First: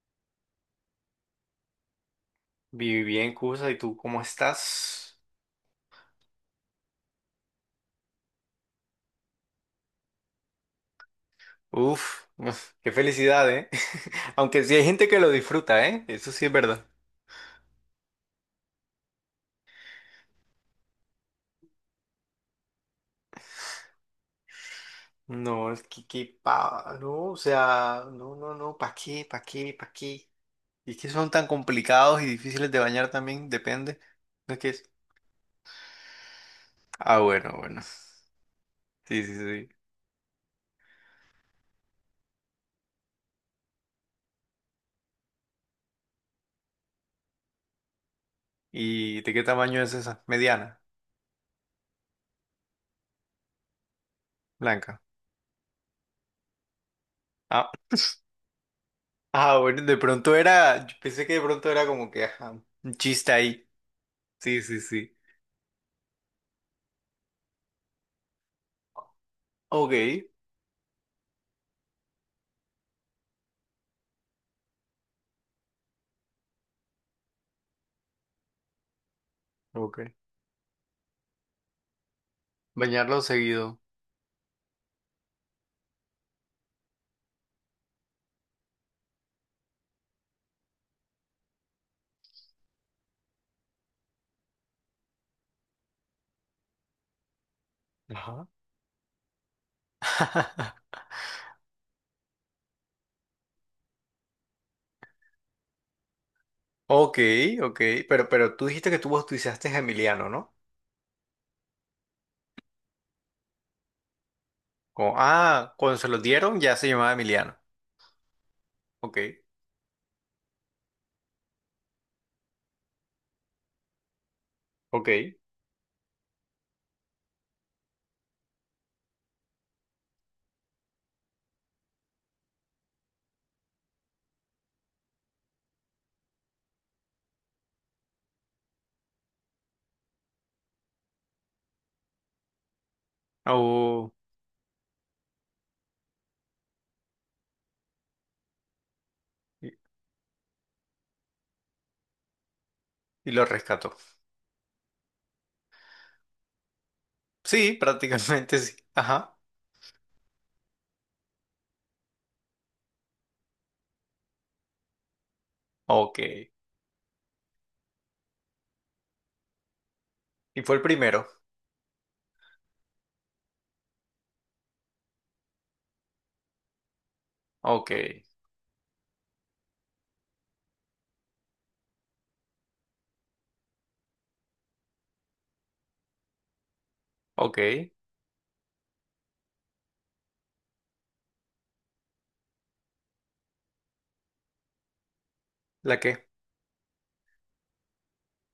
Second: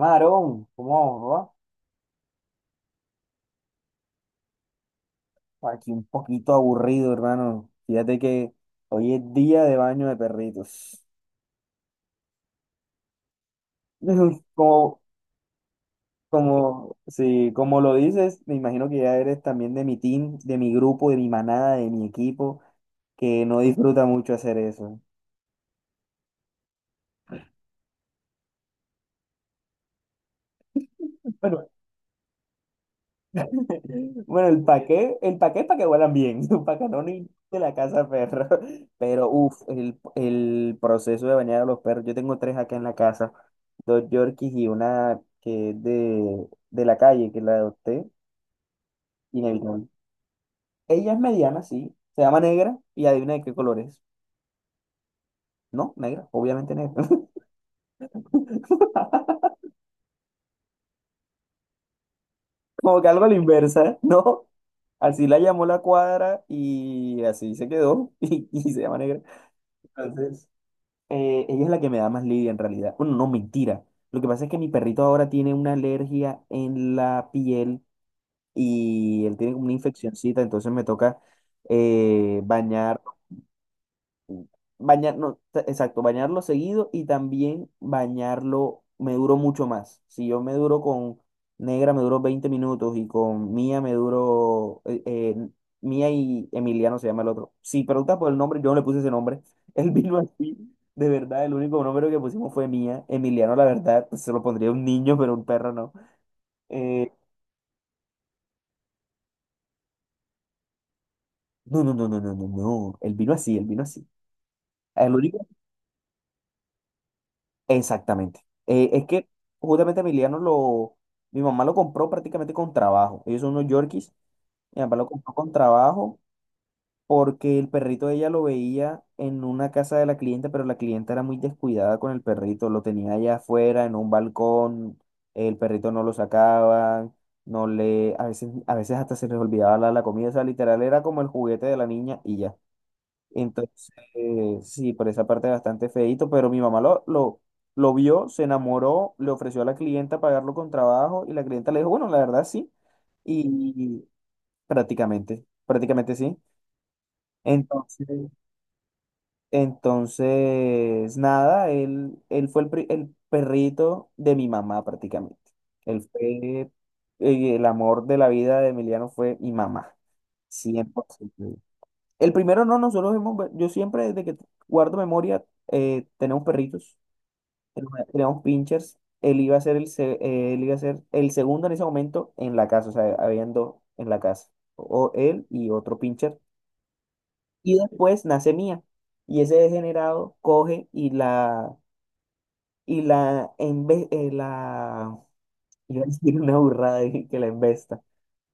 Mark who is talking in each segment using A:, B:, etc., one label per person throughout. A: Marón, ¿cómo va,
B: Viví bien, Cusa, ¿y tú cómo estás?
A: papá? Aquí un poquito aburrido, hermano. Fíjate que hoy es día de baño de perritos.
B: Uf, uf, qué felicidad, ¿eh? Aunque sí hay
A: Como,
B: gente que lo disfruta, ¿eh? Eso sí es verdad.
A: sí, como lo dices, me imagino que ya eres también de mi team, de mi grupo, de mi manada, de mi equipo, que no disfruta mucho hacer eso.
B: No, es que pa, no, o sea, no, no, no, ¿para qué, para qué, para qué? Y es que son tan
A: Bueno,
B: complicados y difíciles de bañar también, depende.
A: Bueno,
B: ¿No es
A: el
B: que es?
A: paqué, el paqué es para que huelan bien, para que no
B: Ah,
A: ni
B: bueno,
A: de la
B: bueno.
A: casa perro.
B: Sí,
A: Pero
B: sí,
A: uff,
B: sí.
A: el proceso de bañar a los perros. Yo tengo tres acá en la casa, dos Yorkies y una que es de la calle, que la adopté,
B: ¿Y de qué tamaño
A: inevitable.
B: es esa? Mediana,
A: Ella es mediana, sí, se llama Negra y adivina de qué color es.
B: blanca.
A: No, negra, obviamente negra.
B: Ah, ah, bueno, de pronto era, yo pensé que de pronto era como que, ajá, un
A: Como que algo a
B: chiste
A: la
B: ahí.
A: inversa, ¿no?
B: Sí, sí, sí.
A: Así la llamó la cuadra y así se quedó y se llama Negra.
B: Ok,
A: Entonces, ella es la que me da más lidia en realidad. Bueno, no, mentira. Lo que pasa es que mi perrito ahora tiene una alergia en la piel y él tiene como una
B: ok.
A: infeccioncita, entonces me toca eh, bañar
B: Bañarlo seguido.
A: bañarlo, exacto, bañarlo seguido y también bañarlo, me duró mucho más. Si yo me duro con Negra, me duró 20 minutos y con Mía me duró, Mía y Emiliano se llama el otro. Si preguntas por el
B: Ajá.
A: nombre, yo no le puse ese nombre. Él vino así, de verdad, el único nombre que pusimos fue Mía. Emiliano, la verdad, pues, se lo pondría a un niño, pero un perro no. Eh,
B: Ok, ok, pero tú dijiste que tú bautizaste a Emiliano, ¿no?
A: no, no, no, no, no, no, no. Él vino así, él vino así. El
B: Como,
A: único
B: ah, cuando se lo dieron ya se llamaba Emiliano.
A: Exactamente. Es
B: Ok,
A: que justamente mi mamá lo compró prácticamente con trabajo. Ellos son unos Yorkies. Mi papá lo
B: ok.
A: compró con trabajo porque el perrito ella lo veía en una casa de la clienta, pero la clienta era muy descuidada con el perrito. Lo tenía allá afuera, en un balcón. El perrito no lo sacaba, no le, a veces hasta se les olvidaba la comida. O sea, literal era como el juguete de la niña y ya. Entonces,
B: Oh,
A: sí, por esa parte bastante feíto, pero mi mamá lo vio, se enamoró, le ofreció a
B: y,
A: la clienta pagarlo con trabajo y la clienta le dijo, bueno, la verdad sí,
B: y lo rescató.
A: y prácticamente, prácticamente sí.
B: Sí,
A: Entonces,
B: prácticamente sí. Ajá.
A: entonces, nada, él fue el perrito de mi mamá prácticamente. Él
B: Ok.
A: fue, el amor de la vida de Emiliano fue mi mamá,
B: Y fue el primero.
A: 100%. El primero no, nosotros hemos, yo siempre desde que guardo memoria, tenemos perritos,
B: Ok,
A: tenemos pinchers, él iba a ser el segundo en ese momento en la casa, o sea, habían dos en la casa, o él y otro pincher, y
B: ok.
A: después nace Mía, y ese degenerado coge y la, embe- eh, la,
B: ¿La
A: iba a
B: qué?
A: decir una burrada dije que la embesta,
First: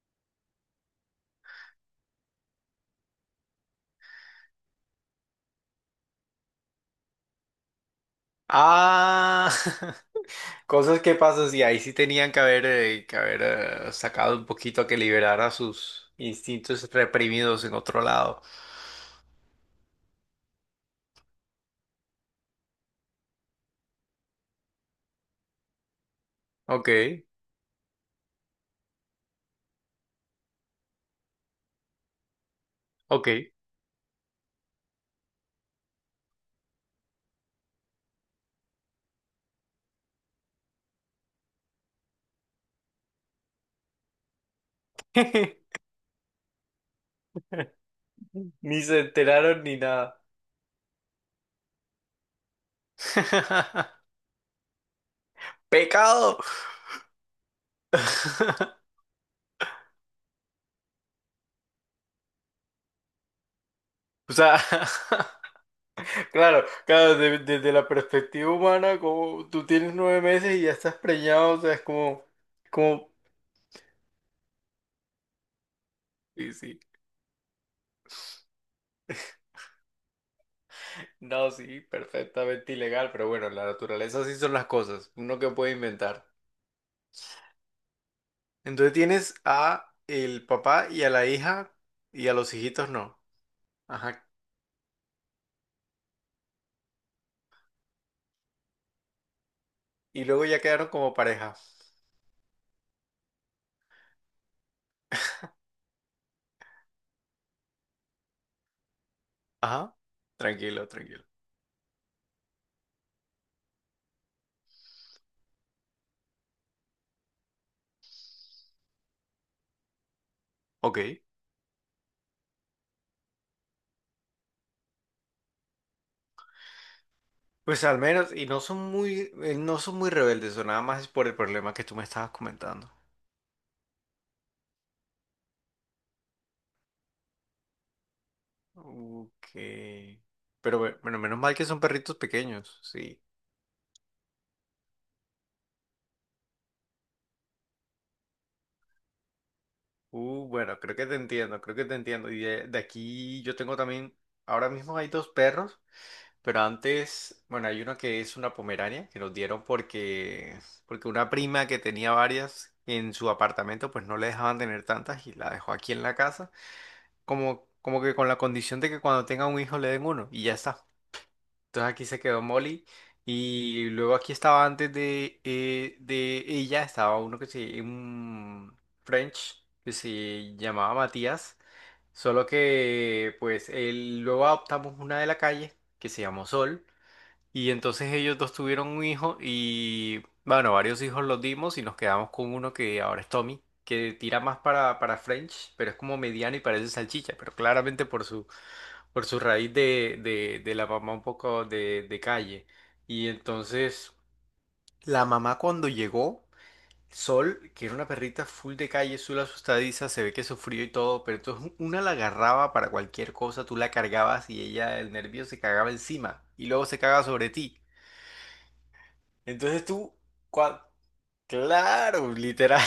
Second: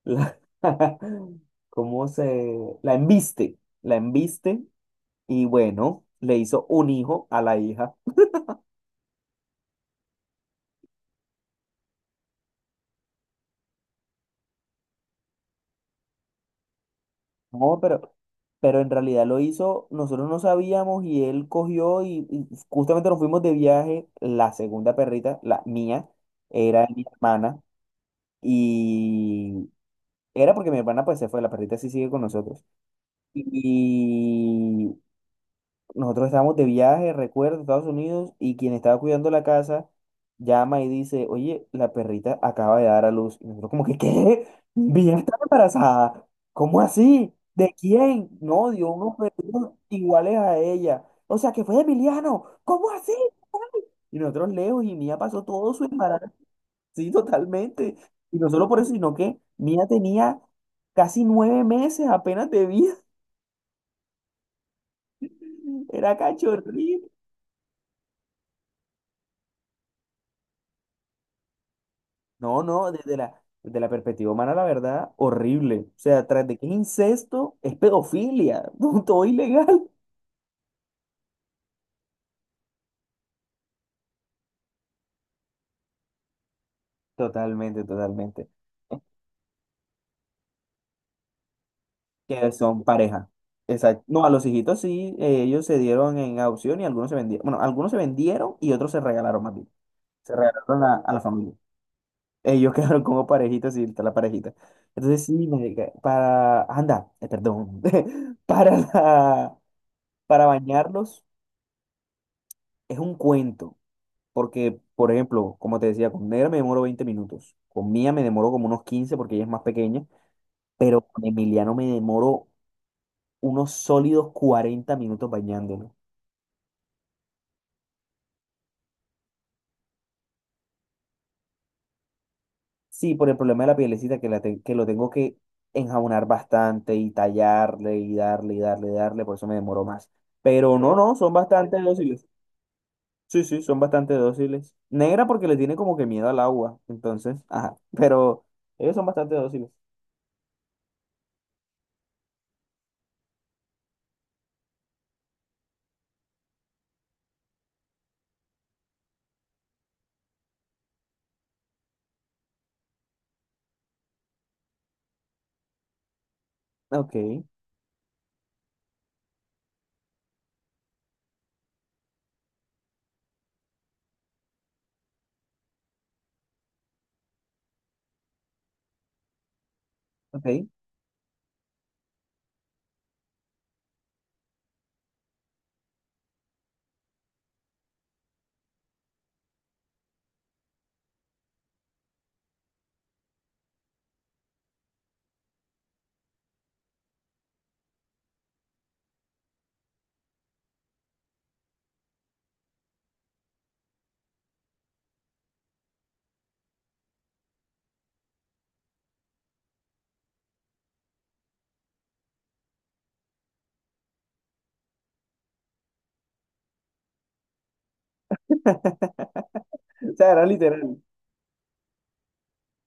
A: la, la embiste. Y bueno, le hizo un hijo a la hija.
B: Ah, cosas que pasan, sí, ahí sí tenían que haber sacado un poquito a que liberara sus instintos reprimidos en
A: No,
B: otro
A: pero,
B: lado.
A: pero en realidad lo hizo, nosotros no sabíamos y él cogió y justamente nos fuimos de viaje, la segunda perrita, la mía, era de
B: Ok,
A: mi hermana y era porque mi hermana pues se fue, la perrita sí sigue con nosotros.
B: ok.
A: Y nosotros estábamos de viaje, recuerdo, en Estados Unidos, y quien estaba cuidando la casa llama y dice, oye, la perrita acaba de dar a luz. Y nosotros como que, ¿qué? Bien, está embarazada. ¿Cómo así? ¿De quién? No,
B: Ni
A: dio
B: se
A: unos
B: enteraron
A: perritos
B: ni nada.
A: iguales a ella. O sea, que fue de Emiliano. ¿Cómo así? Y nosotros lejos, y Mía pasó todo su embarazo.
B: ¡Pecado!
A: Sí, totalmente. Y no solo por eso, sino que Mía tenía casi 9 meses apenas de vida.
B: O sea,
A: Era
B: claro,
A: cachorrita.
B: claro, desde la perspectiva humana, como tú tienes 9 meses y ya estás preñado, o sea, es como,
A: No, no,
B: como,
A: desde la perspectiva humana, la verdad, horrible. O sea, tras
B: sí,
A: de que es
B: sí.
A: incesto, es pedofilia, punto ilegal.
B: No, sí, perfectamente ilegal, pero bueno, en la naturaleza así son las cosas, uno que puede inventar.
A: Totalmente, totalmente.
B: Entonces tienes a el papá y a la hija y a
A: Que
B: los
A: son
B: hijitos no.
A: pareja. Exacto. No,
B: Ajá.
A: a los hijitos sí, ellos se dieron en adopción y algunos se vendieron. Bueno, algunos se vendieron y otros se regalaron más bien.
B: Y
A: Se
B: luego ya
A: regalaron
B: quedaron
A: a
B: como
A: la familia.
B: pareja.
A: Ellos quedaron como parejitas y está la parejita. Entonces sí, marica, anda, perdón. Para la-
B: Ajá.
A: Para
B: Tranquilo,
A: bañarlos
B: tranquilo.
A: es un cuento. Porque, por ejemplo, como te decía, con Negra me demoro 20 minutos, con Mía me demoro como unos 15 porque ella es más pequeña,
B: Ok.
A: pero con Emiliano me demoro unos sólidos 40 minutos bañándolo.
B: Pues al menos, y no son muy, no son muy rebeldes, o nada más es por el problema que tú me estabas comentando.
A: Sí, por el problema de la pielecita que lo tengo que enjabonar bastante y tallarle y darle y darle y darle, por eso
B: Ok.
A: me demoro más. Pero
B: Pero
A: no, no,
B: bueno,
A: son
B: menos mal que
A: bastante
B: son perritos
A: dóciles.
B: pequeños, sí.
A: Sí, sí, son bastante dóciles. Negra porque le tiene como que miedo al agua, entonces, ajá, pero ellos son bastante dóciles.
B: Bueno, creo que te entiendo, creo que te entiendo. Y de aquí yo tengo también, ahora mismo hay dos perros, pero antes, bueno, hay uno que es una pomerania, que nos dieron porque, porque una prima que tenía varias en su apartamento, pues no le dejaban tener tantas y la dejó aquí en la casa.
A: Ok,
B: Como, como que con la condición de que cuando tenga un hijo le den uno y ya está. Entonces aquí se quedó Molly y luego aquí estaba antes de ella, estaba uno que se, un French que se
A: ok.
B: llamaba Matías, solo que pues él, luego adoptamos una de la calle que se llamó Sol y entonces ellos dos tuvieron un hijo y, bueno, varios hijos los dimos y nos quedamos con uno que ahora es Tommy, que tira más para French, pero es como mediano y parece salchicha, pero claramente por su raíz de la mamá un poco de calle. Y entonces la mamá cuando llegó, Sol, que era una perrita full de calle, azul asustadiza, se ve que sufrió y todo, pero entonces una la agarraba para cualquier cosa, tú la cargabas y ella, el nervio se cagaba encima y luego se caga sobre ti. Entonces
A: O
B: tú,
A: sea, era
B: cua-
A: literal.
B: claro, literal.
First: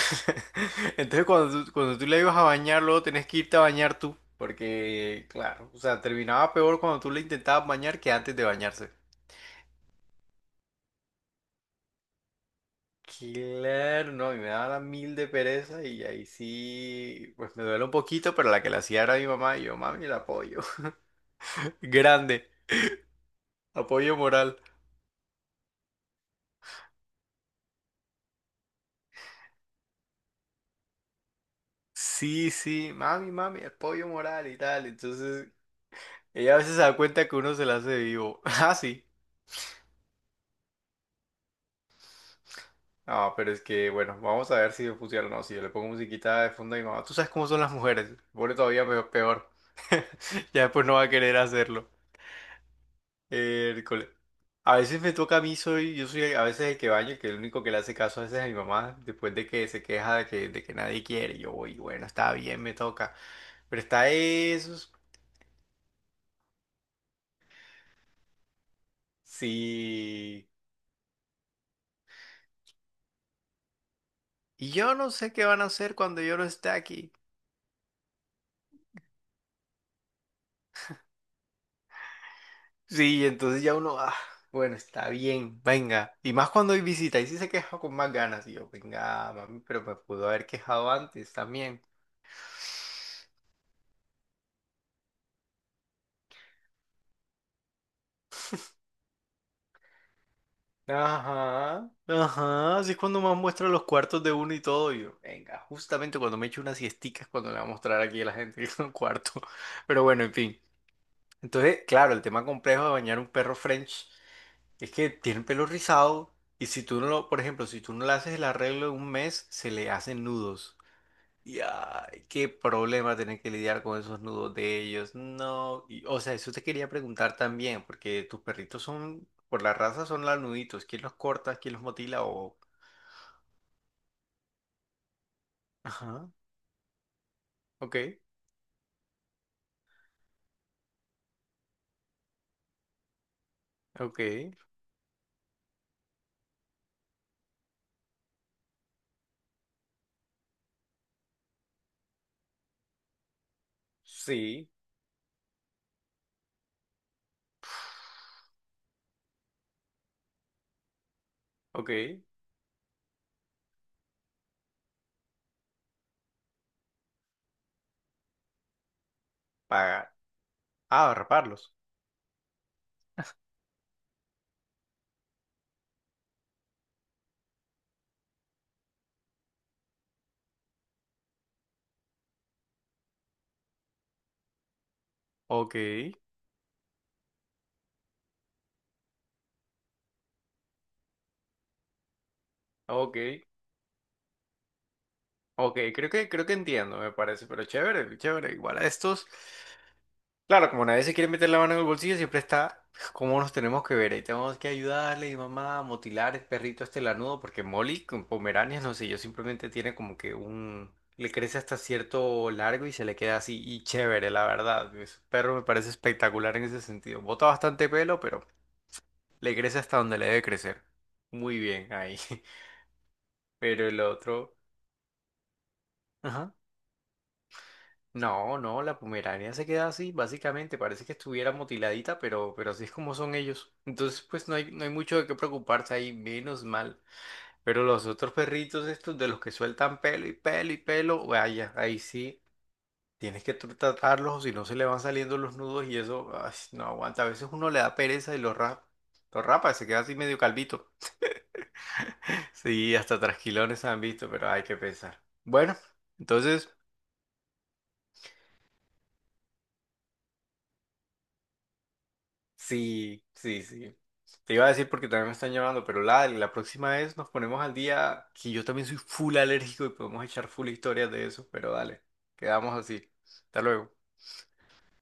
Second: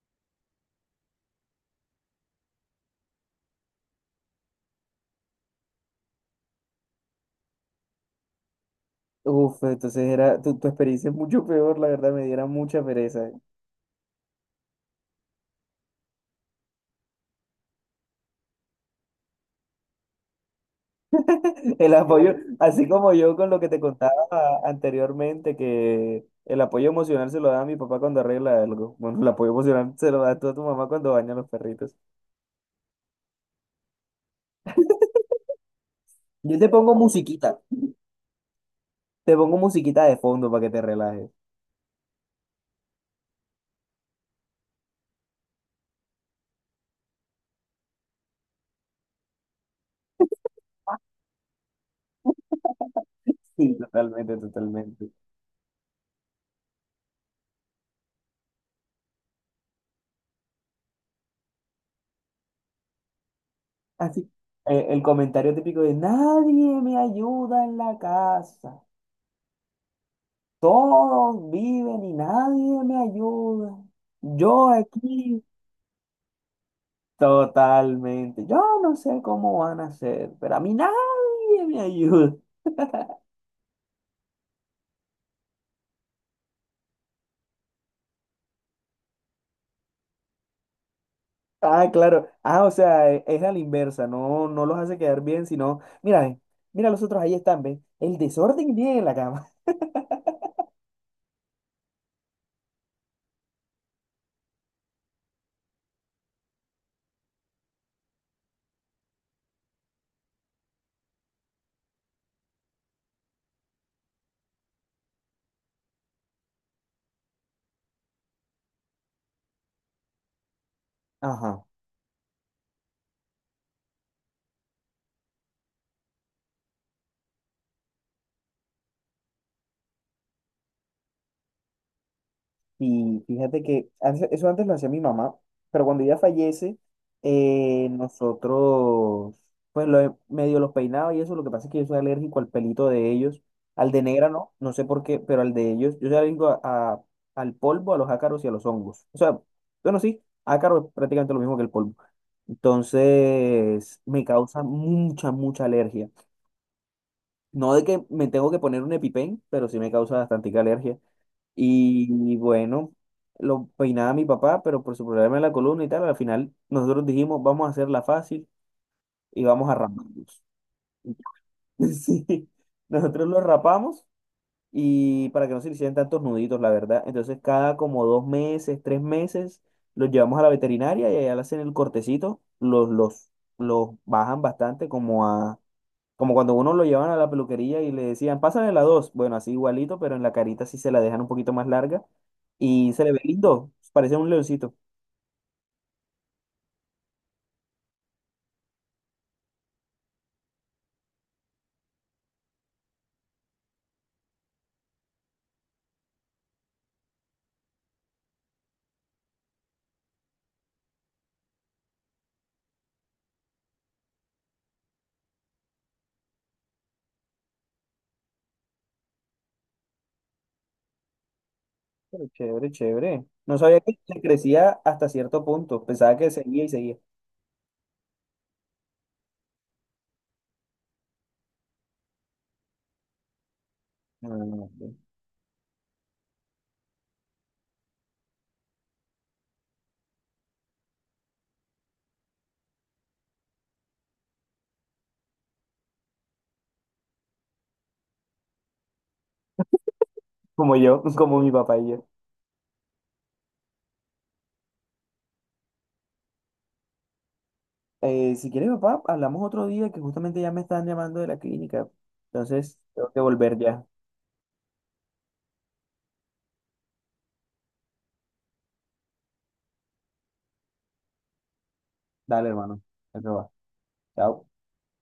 B: Entonces cuando tú le ibas a bañar, luego tenés que irte a bañar tú. Porque, claro, o sea, terminaba peor cuando tú le intentabas bañar que antes de bañarse.
A: Uf, entonces era, tu experiencia es mucho peor, la verdad, me diera mucha pereza.
B: Claro, no, y me daba la mil de pereza y ahí sí, pues me duele un poquito, pero la que la hacía era mi mamá y yo, mami, el apoyo.
A: El apoyo,
B: Grande,
A: así como yo con lo que te contaba
B: apoyo moral.
A: anteriormente, que el apoyo emocional se lo da a mi papá cuando arregla algo. Bueno, el apoyo emocional se lo da tú a tu mamá cuando baña a los perritos.
B: Sí, sí, mami, mami, apoyo moral y tal. Entonces, ella
A: Yo
B: a veces se da cuenta que uno se la hace vivo. Ah, sí.
A: te pongo musiquita de fondo para que te relajes.
B: Ah, pero es que, bueno, vamos a ver si funciona o no. Si yo le pongo musiquita de fondo a mi mamá, tú sabes cómo son las mujeres, se pone todavía peor. Ya después no va a querer hacerlo.
A: Sí,
B: Hércules.
A: totalmente,
B: A veces
A: totalmente.
B: me toca a mí, soy, yo soy a veces el que baño, el que el único que le hace caso a veces a mi mamá, después de que se queja de que nadie quiere. Yo voy, bueno, está bien, me toca. Pero está
A: Así,
B: eso,
A: el comentario típico de nadie me ayuda en la casa.
B: sí.
A: Todos viven y nadie me ayuda. Yo
B: Y yo no sé
A: aquí,
B: qué van a hacer cuando yo no esté aquí.
A: totalmente. Yo no sé cómo van a hacer, pero a mí nadie me ayuda.
B: Sí, entonces ya uno, ah, bueno, está bien, venga. Y más cuando hay visita, ahí sí se queja con más ganas. Y yo, venga, mami, pero me pudo haber quejado antes también.
A: Ah, claro. Ah, o sea, es a la inversa. No, no los hace quedar bien, sino, mira, ve, mira los otros ahí están, ¿ven? El desorden viene en la cama.
B: Ajá, ajá, así es cuando más muestra los cuartos de uno y todo. Y yo, venga, justamente cuando me echo unas siesticas, cuando le va a mostrar aquí a la gente que es un cuarto. Pero bueno, en fin. Entonces, claro, el tema complejo de bañar un perro French es que tiene el pelo rizado y si tú no lo, por ejemplo, si tú no le haces el arreglo en un mes, se le hacen nudos. Y
A: Ajá.
B: ay, qué problema tener que lidiar con esos nudos de ellos. No, y, o sea, eso te quería preguntar también, porque tus perritos son, por la raza son lanuditos. ¿Quién los corta? ¿Quién los motila? O...
A: Y fíjate que eso antes lo hacía mi mamá, pero cuando ella
B: Ajá,
A: fallece,
B: ok,
A: nosotros, pues medio los peinaba y eso, lo que pasa es que yo soy alérgico al pelito de ellos, al de
B: ok,
A: Negra no, no sé por qué, pero al de ellos, yo soy alérgico a- al polvo, a los ácaros y a los hongos. O sea, bueno, sí, ácaro es prácticamente lo mismo que el polvo. Entonces, me causa
B: sí,
A: mucha, mucha alergia. No de que me tengo que poner un EpiPen, pero sí me causa bastante alergia.
B: ok,
A: Y bueno, lo peinaba mi papá, pero por su problema de la columna y tal, al final nosotros dijimos, vamos a hacerla fácil y vamos a
B: pagar.
A: raparlos.
B: Ah, raparlos.
A: Sí, nosotros los rapamos y para que no se le hicieran tantos nuditos, la verdad. Entonces, cada como 2 meses, 3 meses, los llevamos a la veterinaria y allá le hacen el cortecito, los bajan bastante,
B: Ok,
A: como cuando uno lo llevan a la peluquería y le decían, pásale la dos. Bueno, así igualito, pero en la carita sí se la dejan un poquito más larga y se le
B: ok,
A: ve lindo. Parece un leoncito.
B: ok, creo que entiendo, me parece, pero chévere, chévere. Igual a estos. Claro, como nadie se quiere meter la mano en el bolsillo, siempre está pues, cómo nos tenemos que ver. Ahí tenemos que ayudarle y mamá a motilar el perrito este lanudo, porque Molly con Pomeranias, no sé, yo simplemente tiene como que un... Le crece hasta cierto largo y se le queda así y chévere, la verdad. Ese perro me parece espectacular en ese sentido. Bota bastante pelo, pero le crece hasta donde le debe crecer. Muy bien ahí.
A: Pero chévere, chévere. No sabía
B: Pero
A: que
B: el
A: le
B: otro...
A: crecía hasta cierto punto. Pensaba que
B: Ajá.
A: seguía y seguía.
B: No, no, la Pomerania se queda así, básicamente, parece que estuviera mutiladita, pero así es como son ellos. Entonces,
A: No, no,
B: pues no
A: no,
B: hay, no hay
A: no.
B: mucho de qué preocuparse ahí, menos mal. Pero los otros perritos estos de los que sueltan pelo y pelo y pelo, vaya, ahí sí tienes que tratarlos o si no se le van saliendo los nudos y eso, ay, no aguanta. A veces uno le da pereza y los rapa, se queda así medio
A: Como
B: calvito.
A: yo, como mi papá y yo.
B: Sí, hasta trasquilones han visto, pero hay que pensar. Bueno, entonces...
A: Si quieres, papá, hablamos otro día que justamente ya me están llamando de la clínica. Entonces, tengo que
B: Sí,
A: volver
B: sí,
A: ya.
B: sí. Te iba a decir porque también me están llamando, pero la próxima vez nos ponemos al día, que yo también soy full alérgico y podemos echar full historias de eso, pero dale,
A: Dale,
B: quedamos
A: hermano.
B: así.
A: Eso va.
B: Hasta luego.
A: Chao.